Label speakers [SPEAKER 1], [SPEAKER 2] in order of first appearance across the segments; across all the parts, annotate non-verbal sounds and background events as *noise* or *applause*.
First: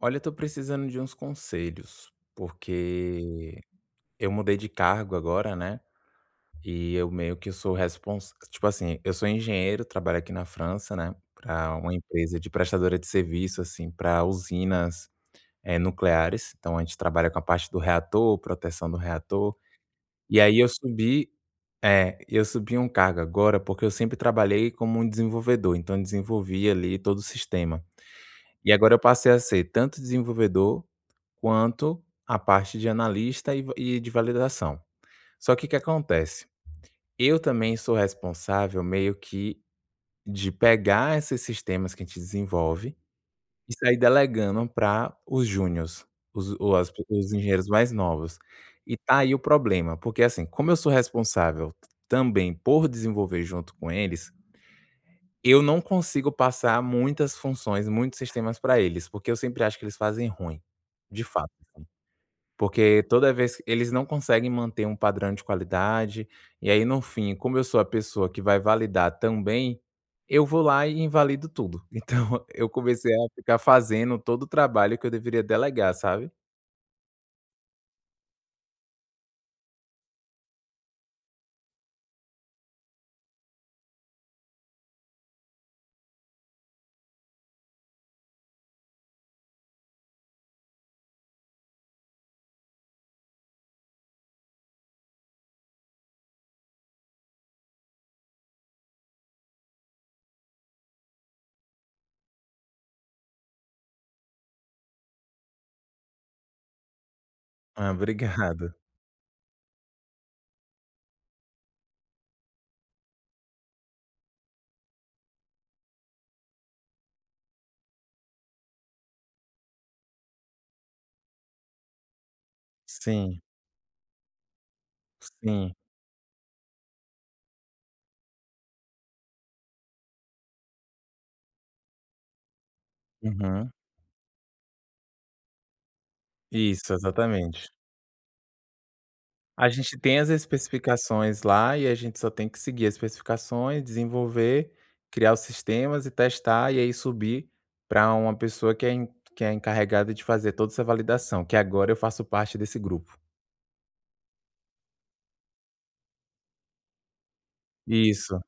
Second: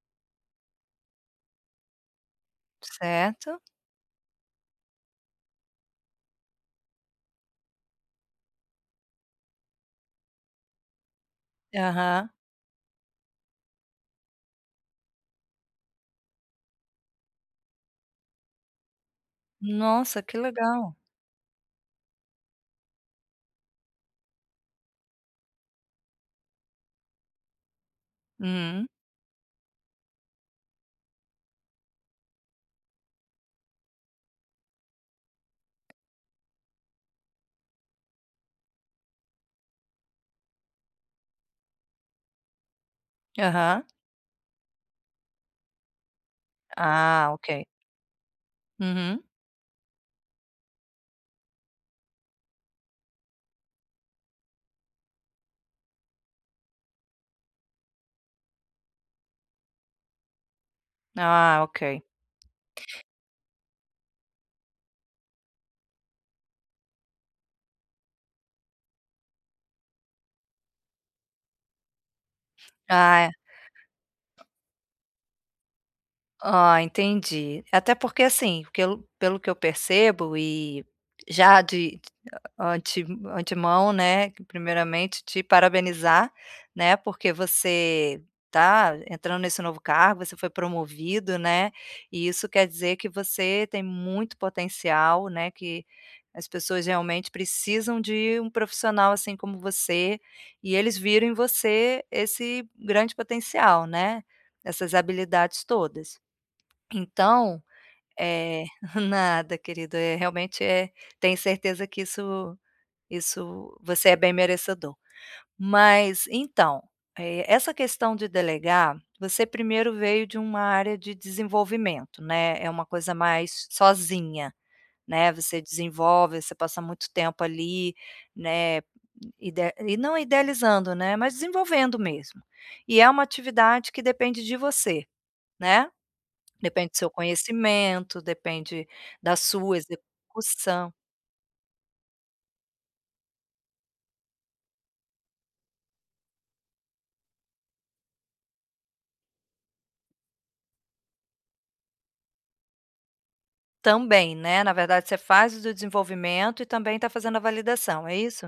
[SPEAKER 1] Olha, eu tô precisando de uns conselhos, porque
[SPEAKER 2] Certo.
[SPEAKER 1] eu mudei de cargo agora, né? E eu meio que sou responsável. Tipo assim, eu sou engenheiro, trabalho aqui na França, né? Para uma
[SPEAKER 2] Aham.
[SPEAKER 1] empresa de prestadora de serviço, assim, para usinas nucleares. Então a gente trabalha com a parte do reator, proteção do reator.
[SPEAKER 2] Nossa, que
[SPEAKER 1] E aí eu
[SPEAKER 2] legal.
[SPEAKER 1] subi, é, eu subi um cargo agora, porque eu sempre trabalhei como um desenvolvedor, então eu desenvolvi ali todo o sistema. E
[SPEAKER 2] Uhum.
[SPEAKER 1] agora eu passei a ser tanto desenvolvedor quanto a parte de analista e de validação. Só que o que acontece, eu também sou responsável meio que de pegar esses sistemas que a gente desenvolve e
[SPEAKER 2] Aham.
[SPEAKER 1] sair delegando para os júniors, os o as
[SPEAKER 2] Ah,
[SPEAKER 1] os
[SPEAKER 2] ok.
[SPEAKER 1] engenheiros mais novos. E tá
[SPEAKER 2] Uhum.
[SPEAKER 1] aí o problema, porque assim, como eu sou responsável também por desenvolver junto com eles, eu não consigo passar muitas funções, muitos sistemas para eles, porque eu sempre acho que eles fazem ruim, de
[SPEAKER 2] Ah,
[SPEAKER 1] fato.
[SPEAKER 2] ok.
[SPEAKER 1] Porque toda vez eles não conseguem manter um padrão de qualidade, e aí no fim, como eu sou a pessoa que vai validar também, eu vou lá e invalido tudo. *laughs* Então eu comecei a
[SPEAKER 2] Ah, é.
[SPEAKER 1] ficar fazendo todo o trabalho que eu deveria delegar, sabe.
[SPEAKER 2] Ah, entendi. Até porque, assim, pelo que eu percebo e já de ante antemão, né, que primeiramente te parabenizar, né, porque você tá entrando nesse novo cargo, você foi promovido, né, e isso quer dizer que você tem muito potencial, né, que as pessoas realmente precisam de um profissional assim como você, e eles viram em você esse grande potencial, né, essas habilidades todas. Então,
[SPEAKER 1] Ah,
[SPEAKER 2] eh
[SPEAKER 1] obrigado.
[SPEAKER 2] *laughs* nada, querido, realmente tenho certeza que isso você é bem merecedor. Mas então, essa questão de delegar, você primeiro veio de uma área de desenvolvimento, né, é uma coisa
[SPEAKER 1] Sim,
[SPEAKER 2] mais sozinha. Né, você
[SPEAKER 1] sim.
[SPEAKER 2] desenvolve, você passa muito tempo ali, né, ide e não idealizando, né, mas desenvolvendo mesmo. E é uma
[SPEAKER 1] Uhum.
[SPEAKER 2] atividade que depende de você, né, depende
[SPEAKER 1] Isso,
[SPEAKER 2] do seu
[SPEAKER 1] exatamente.
[SPEAKER 2] conhecimento, depende da
[SPEAKER 1] A
[SPEAKER 2] sua
[SPEAKER 1] gente tem as
[SPEAKER 2] execução
[SPEAKER 1] especificações lá e a gente só tem que seguir as especificações, desenvolver, criar os sistemas e testar, e aí subir para uma pessoa que é encarregada de fazer toda essa validação, que agora eu faço parte desse grupo.
[SPEAKER 2] também, né, na verdade você faz o desenvolvimento e também está fazendo a validação, é
[SPEAKER 1] Isso,
[SPEAKER 2] isso?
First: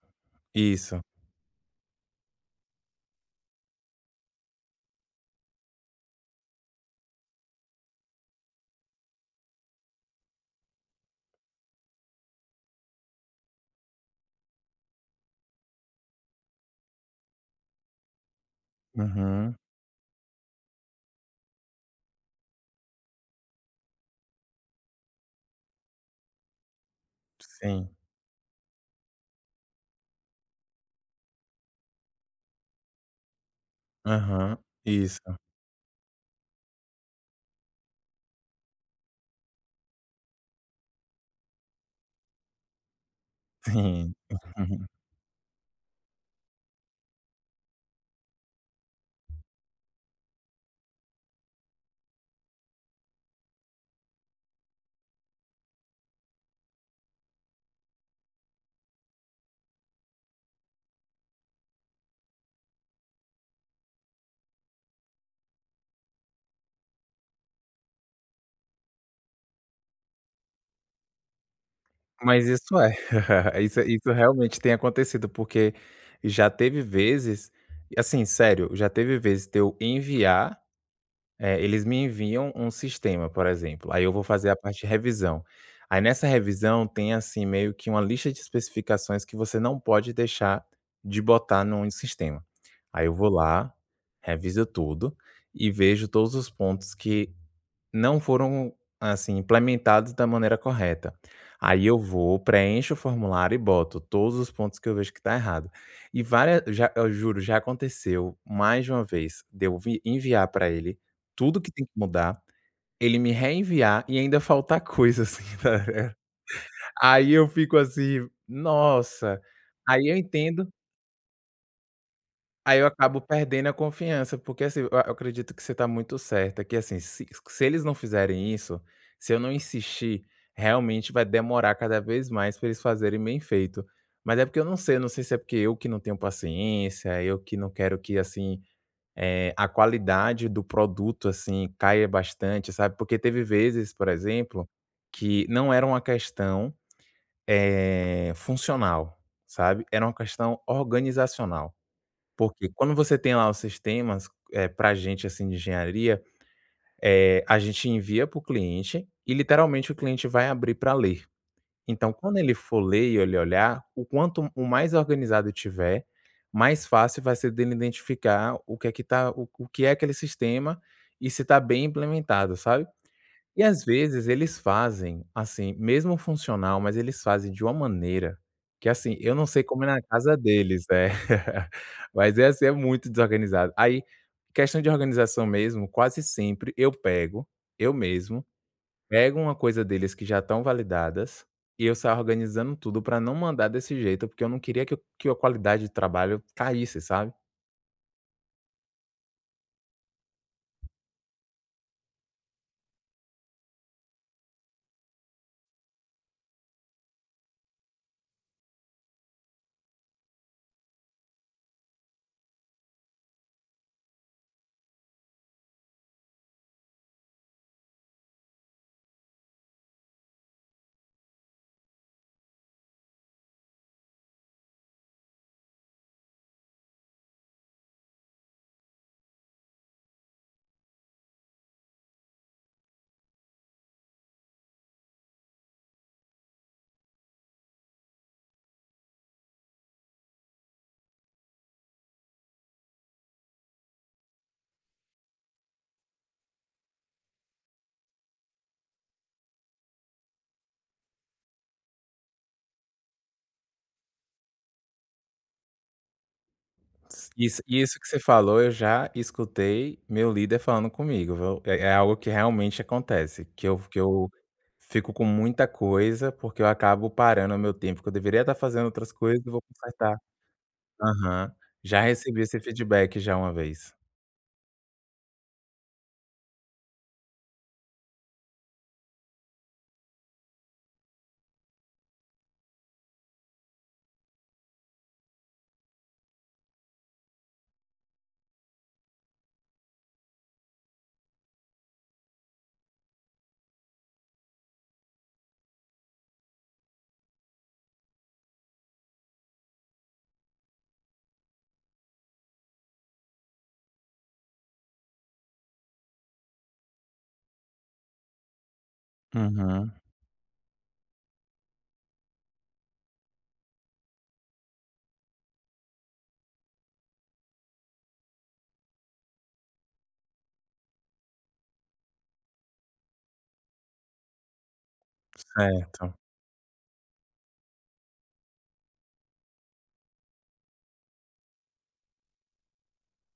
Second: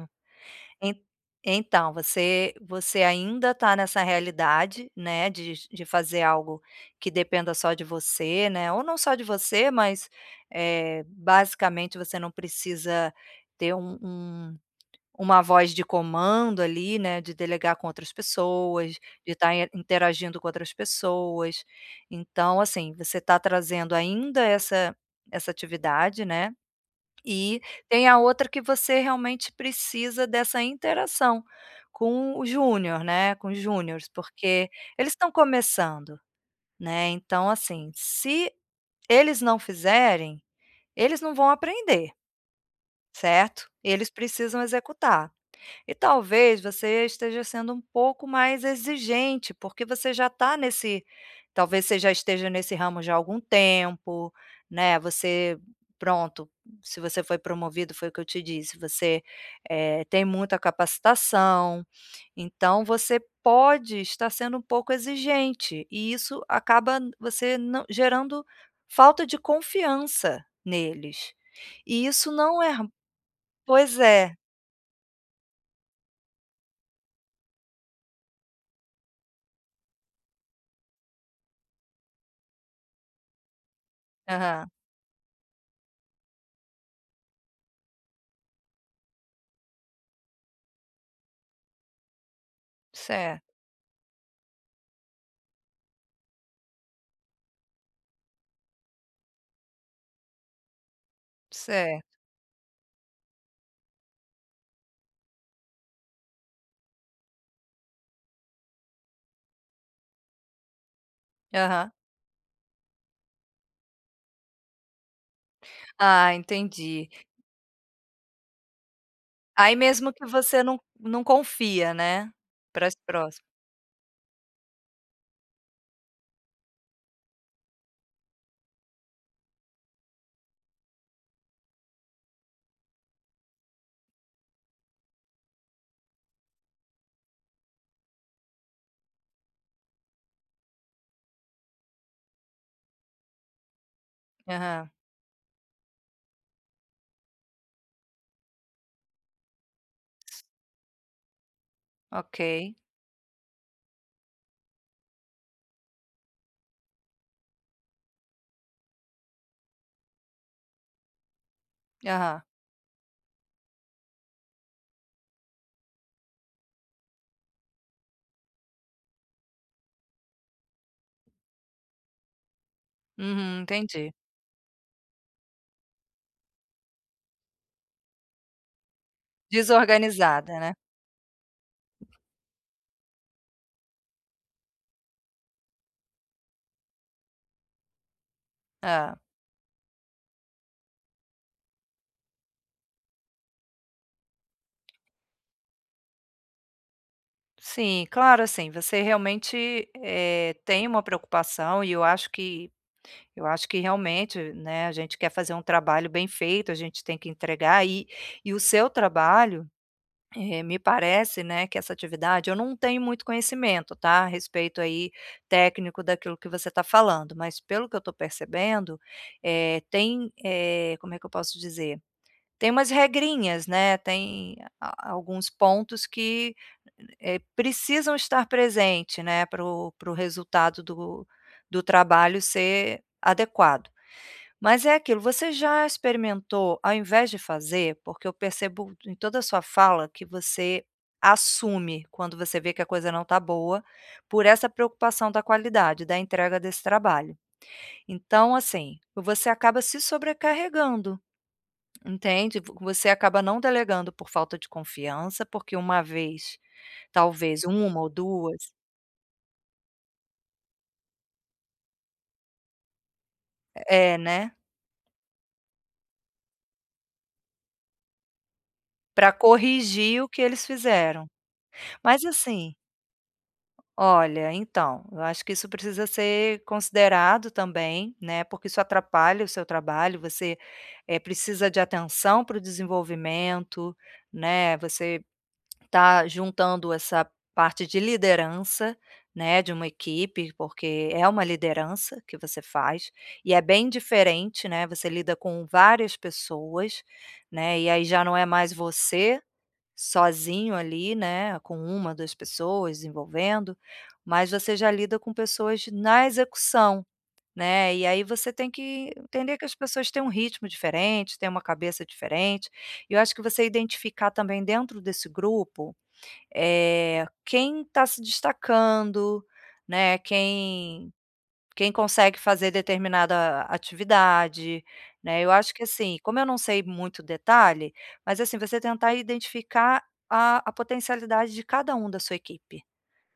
[SPEAKER 2] En
[SPEAKER 1] isso.
[SPEAKER 2] Então, você ainda está nessa realidade, né, de fazer algo que dependa só de você, né, ou não só de você, mas, basicamente você não precisa ter um uma voz de comando ali, né, de delegar com outras pessoas, de
[SPEAKER 1] Uhum,
[SPEAKER 2] estar interagindo com outras pessoas. Então, assim, você está trazendo ainda essa atividade, né, e
[SPEAKER 1] sim.
[SPEAKER 2] tem a outra que você realmente precisa dessa interação com o júnior, né, com os júniores,
[SPEAKER 1] Aham,
[SPEAKER 2] porque eles estão
[SPEAKER 1] isso,
[SPEAKER 2] começando, né, então, assim, se eles não fizerem, eles não vão aprender, certo? Eles
[SPEAKER 1] sim.
[SPEAKER 2] precisam
[SPEAKER 1] *laughs*
[SPEAKER 2] executar. E talvez você esteja sendo um pouco mais exigente, porque você já está nesse talvez você já esteja nesse ramo já há algum tempo, né, você pronto, se você foi promovido, foi o que eu te disse, você, tem muita capacitação, então você pode estar sendo um pouco exigente, e isso acaba você não gerando falta de confiança neles. E isso
[SPEAKER 1] Mas
[SPEAKER 2] não é.
[SPEAKER 1] isso é. *laughs* Isso
[SPEAKER 2] Pois
[SPEAKER 1] isso
[SPEAKER 2] é.
[SPEAKER 1] realmente tem acontecido, porque já teve vezes, assim, sério, já teve vezes de eu enviar É, eles me enviam um sistema, por exemplo, aí eu vou fazer a
[SPEAKER 2] Aham.
[SPEAKER 1] parte de revisão. Aí nessa revisão tem assim meio que uma lista de especificações que você não pode deixar de botar num sistema. Aí eu vou
[SPEAKER 2] Certo,
[SPEAKER 1] lá, reviso tudo e vejo todos os pontos que não foram, assim, implementados da maneira correta. Aí eu
[SPEAKER 2] certo.
[SPEAKER 1] vou, preencho o formulário e boto todos os pontos que eu vejo que está errado. E várias, já eu juro, já aconteceu mais de uma vez de eu vi enviar para ele tudo que tem que
[SPEAKER 2] Aham.
[SPEAKER 1] mudar, ele me reenviar e ainda faltar coisa, assim, *laughs* sabe.
[SPEAKER 2] Ah, entendi.
[SPEAKER 1] Aí eu fico assim: "Nossa!".
[SPEAKER 2] Aí
[SPEAKER 1] Aí
[SPEAKER 2] mesmo
[SPEAKER 1] eu
[SPEAKER 2] que você
[SPEAKER 1] entendo
[SPEAKER 2] não confia, né,
[SPEAKER 1] Aí eu
[SPEAKER 2] para as
[SPEAKER 1] acabo
[SPEAKER 2] próxima.
[SPEAKER 1] perdendo a confiança, porque, assim, eu acredito que você está muito certa, que, assim, se eles não fizerem isso, se eu não insistir, realmente vai demorar cada vez mais para eles fazerem bem feito. Mas é porque eu não sei se é porque eu que não tenho paciência, eu que não quero que, assim, a qualidade do produto, assim, caia bastante, sabe. Porque teve vezes, por exemplo,
[SPEAKER 2] Aham,
[SPEAKER 1] que não era uma questão, funcional, sabe, era uma questão organizacional.
[SPEAKER 2] ok.
[SPEAKER 1] Porque quando você tem lá os sistemas, pra gente, assim, de engenharia, a gente envia para o cliente e literalmente o cliente vai abrir para ler. Então quando
[SPEAKER 2] Aham.
[SPEAKER 1] ele for ler e ele olhar, o quanto o mais organizado tiver, mais fácil vai ser dele identificar o que é que tá o que é aquele sistema e se está bem implementado, sabe?
[SPEAKER 2] Uhum,
[SPEAKER 1] E às
[SPEAKER 2] entendi.
[SPEAKER 1] vezes eles fazem, assim, mesmo funcional, mas eles fazem de uma maneira que, assim, eu não sei como é na casa
[SPEAKER 2] Desorganizada, né.
[SPEAKER 1] deles, é. *laughs* Mas é assim, é muito desorganizado. Aí, questão de organização mesmo, quase sempre eu pego, eu mesmo,
[SPEAKER 2] Ah,
[SPEAKER 1] pego uma coisa deles que já estão validadas e eu saio organizando tudo para não mandar desse jeito, porque eu não queria que o que a qualidade de trabalho caísse, sabe.
[SPEAKER 2] sim, claro, assim, você realmente, tem uma preocupação e eu acho que realmente, né, a gente quer fazer um trabalho bem feito, a gente tem que entregar e o seu trabalho. Me parece, né, que essa atividade eu não tenho muito conhecimento, tá, a respeito aí técnico daquilo que você está falando, mas pelo que eu estou percebendo, tem, como é que eu posso dizer? Tem umas regrinhas, né, tem a alguns pontos que, precisam estar presentes, né, para o resultado do trabalho ser adequado. Mas é aquilo, você já experimentou, ao invés de fazer, porque eu percebo em toda a sua fala que você assume quando você vê que a coisa não está boa, por essa preocupação da qualidade, da entrega desse trabalho. Então, assim, você acaba se sobrecarregando, entende? Vo Você acaba não delegando por falta de confiança, porque uma vez,
[SPEAKER 1] Isso
[SPEAKER 2] talvez
[SPEAKER 1] isso
[SPEAKER 2] uma
[SPEAKER 1] que
[SPEAKER 2] ou
[SPEAKER 1] você falou, eu
[SPEAKER 2] 2,
[SPEAKER 1] já escutei meu líder falando comigo, viu. É algo que realmente acontece, que eu que
[SPEAKER 2] é,
[SPEAKER 1] eu
[SPEAKER 2] né,
[SPEAKER 1] fico com muita coisa, porque eu acabo parando o meu tempo, que eu deveria estar fazendo outras
[SPEAKER 2] para
[SPEAKER 1] coisas e vou consertar.
[SPEAKER 2] corrigir o que eles fizeram.
[SPEAKER 1] Aham. Já
[SPEAKER 2] Mas
[SPEAKER 1] recebi esse
[SPEAKER 2] assim,
[SPEAKER 1] feedback já uma vez.
[SPEAKER 2] olha, então, eu acho que isso precisa ser considerado também, né, porque isso atrapalha o seu trabalho, você, precisa de atenção para o desenvolvimento, né, você está juntando essa parte de liderança, né, de uma equipe, porque é uma liderança que você faz, e é bem diferente, né, você lida com várias pessoas, né, e aí já não é mais você sozinho ali, né, com uma 2 pessoas envolvendo, mas você já lida com pessoas na execução, né, e aí você tem que entender que as
[SPEAKER 1] Uhum.
[SPEAKER 2] pessoas têm um ritmo diferente, têm uma cabeça diferente, e eu acho que você identificar também dentro desse grupo, quem está se destacando, né, quem consegue fazer determinada atividade, né. Eu acho que
[SPEAKER 1] Certo.
[SPEAKER 2] assim, como eu não sei muito detalhe, mas assim, você tentar identificar a potencialidade de cada um da sua equipe,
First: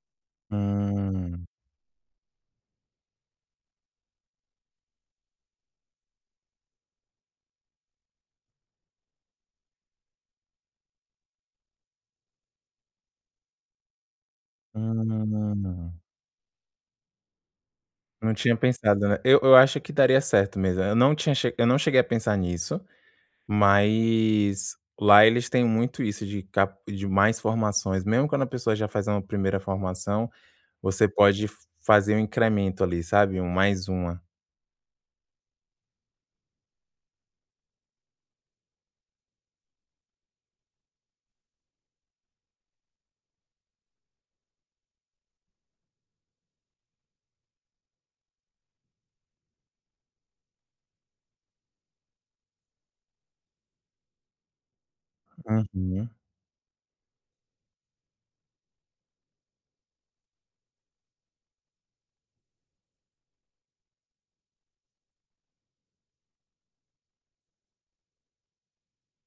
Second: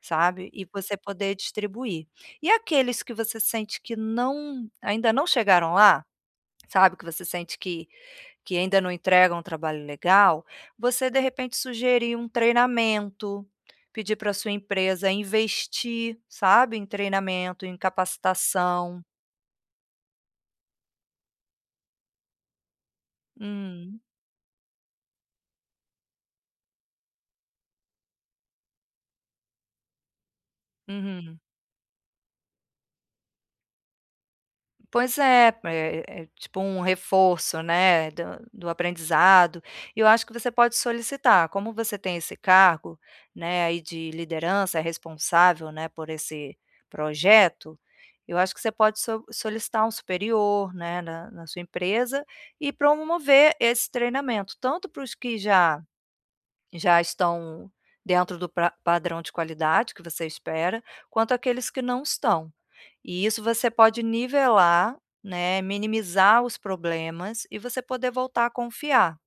[SPEAKER 2] sabe, e você poder
[SPEAKER 1] Hum.
[SPEAKER 2] distribuir. E aqueles que você sente que ainda não chegaram lá, sabe, que você sente que ainda não entregam um trabalho legal, você de repente sugerir um treinamento, pedir para sua empresa
[SPEAKER 1] Hum.
[SPEAKER 2] investir, sabe, em treinamento, em
[SPEAKER 1] Não tinha
[SPEAKER 2] capacitação.
[SPEAKER 1] pensado, né. Eu acho que daria certo mesmo. Eu não cheguei a pensar nisso.
[SPEAKER 2] Hum,
[SPEAKER 1] Mas lá eles têm muito isso de cap de mais formações, mesmo quando a pessoa já faz uma primeira formação, você
[SPEAKER 2] uhum.
[SPEAKER 1] pode f fazer um incremento ali, sabe, um mais uma.
[SPEAKER 2] Pois é, é tipo um reforço, né, do do aprendizado, e eu acho que você pode solicitar, como você tem esse cargo, né, aí de liderança, é responsável, né, por esse projeto, eu acho que você pode solicitar um superior, né, na sua empresa, e promover esse treinamento, tanto para os que já
[SPEAKER 1] Uhum.
[SPEAKER 2] já estão dentro do pra padrão de qualidade que você espera, quanto aqueles que não estão. E isso você pode nivelar, né, minimizar os problemas e você poder voltar a confiar,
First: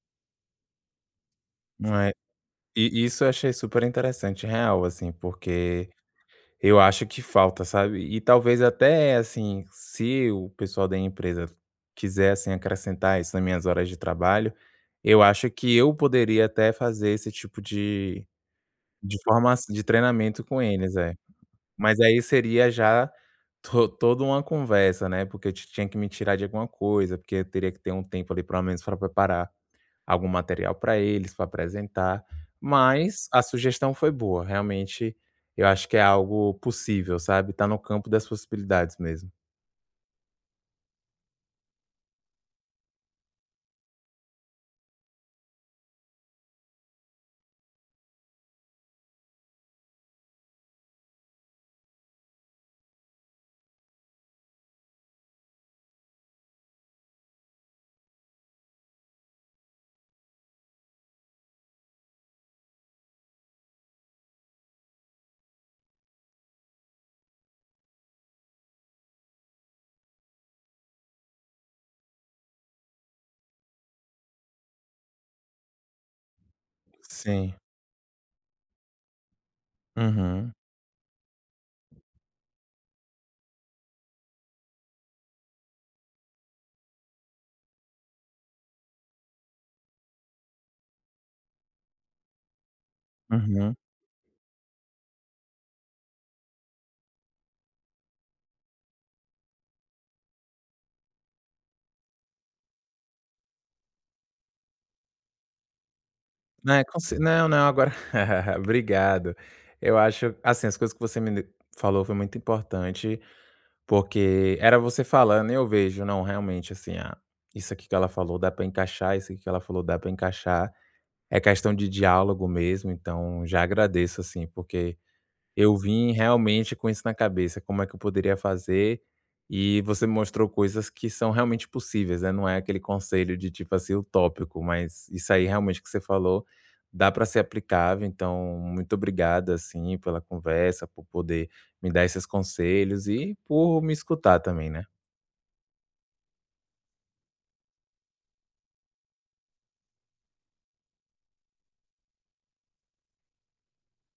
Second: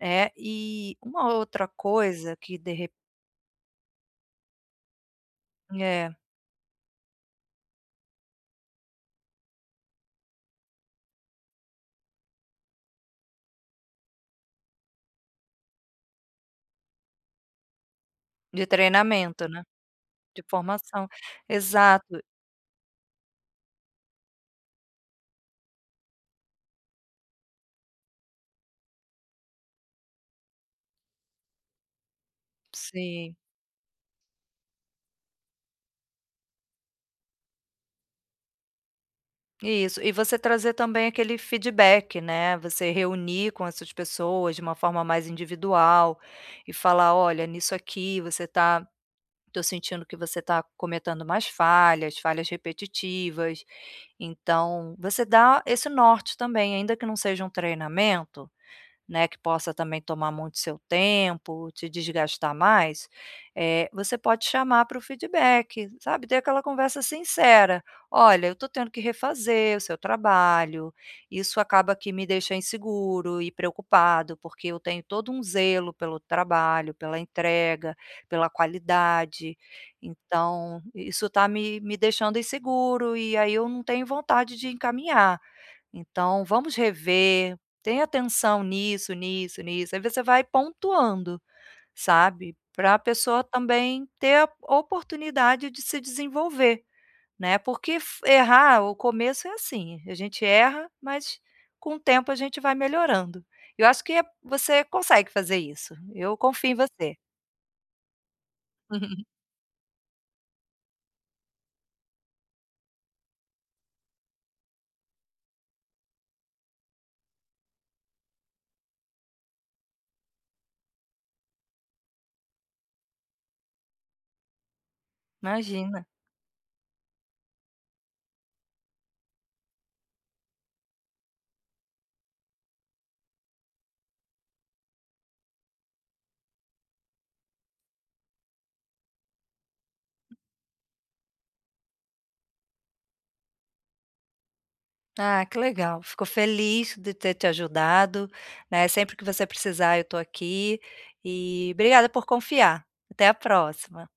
[SPEAKER 2] né. E uma outra
[SPEAKER 1] É,
[SPEAKER 2] coisa que de re
[SPEAKER 1] e isso eu achei super interessante, real, assim, porque
[SPEAKER 2] é,
[SPEAKER 1] eu acho que falta, sabe, e talvez até, assim, se o pessoal da empresa quiser, assim, acrescentar isso nas minhas horas de trabalho, eu acho que eu poderia até fazer esse tipo
[SPEAKER 2] de
[SPEAKER 1] de
[SPEAKER 2] treinamento,
[SPEAKER 1] formaç
[SPEAKER 2] né,
[SPEAKER 1] de
[SPEAKER 2] de
[SPEAKER 1] treinamento com eles,
[SPEAKER 2] formação.
[SPEAKER 1] é. Mas aí
[SPEAKER 2] Exato,
[SPEAKER 1] seria já to toda uma conversa, né, porque eu ti tinha que me tirar de alguma coisa, porque eu teria que ter um tempo ali pelo menos para preparar algum material para eles, para apresentar, mas
[SPEAKER 2] sim.
[SPEAKER 1] a sugestão foi boa, realmente eu acho que é algo possível, sabe, tá no campo das possibilidades mesmo.
[SPEAKER 2] Isso, e você trazer também aquele feedback, né, você reunir com essas pessoas de uma forma mais individual e falar: "Olha, nisso aqui você tô sentindo que você tá cometendo mais falhas, falhas repetitivas". Então, você dá esse norte também, ainda que não seja um treinamento, né, que possa também tomar muito seu tempo, te desgastar mais, você pode chamar para o feedback, sabe, ter aquela conversa sincera. "Olha, eu estou tendo que refazer o seu trabalho, isso acaba que me deixa inseguro e preocupado, porque eu tenho todo um zelo pelo trabalho, pela
[SPEAKER 1] Sim.
[SPEAKER 2] entrega, pela qualidade,
[SPEAKER 1] Uhum,
[SPEAKER 2] então isso está me deixando inseguro e aí eu não tenho vontade de encaminhar. Então, vamos rever, tem atenção nisso, nisso, nisso. Aí você vai pontuando, sabe, para a pessoa
[SPEAKER 1] uhum.
[SPEAKER 2] também ter a oportunidade de se desenvolver, né, porque f errar o começo é assim, a gente erra, mas com o tempo a gente vai melhorando. Eu acho você consegue fazer isso, eu confio
[SPEAKER 1] Não,
[SPEAKER 2] em
[SPEAKER 1] é, com
[SPEAKER 2] você.
[SPEAKER 1] não, não, agora *laughs* obrigado.
[SPEAKER 2] *laughs*
[SPEAKER 1] Eu acho, assim, as coisas que você me falou foi muito importante. Porque era você falando e eu vejo, não, realmente, assim, ah, isso aqui que ela falou dá pra encaixar, isso aqui que ela falou dá pra encaixar. É questão de diálogo mesmo, então já agradeço, assim, porque eu
[SPEAKER 2] Imagina.
[SPEAKER 1] vim realmente com isso na cabeça, como é que eu poderia fazer, e você me mostrou coisas que são realmente possíveis, né, não é aquele conselho de tipo assim utópico, mas isso aí realmente que você falou, dá para ser aplicável, então muito obrigado, assim, pela conversa, por poder me dar esses conselhos e por me escutar também, né.
[SPEAKER 2] Ah, que legal. Fico feliz de ter te ajudado, né, sempre que você precisar eu estou aqui, e obrigada por confiar. Até a próxima.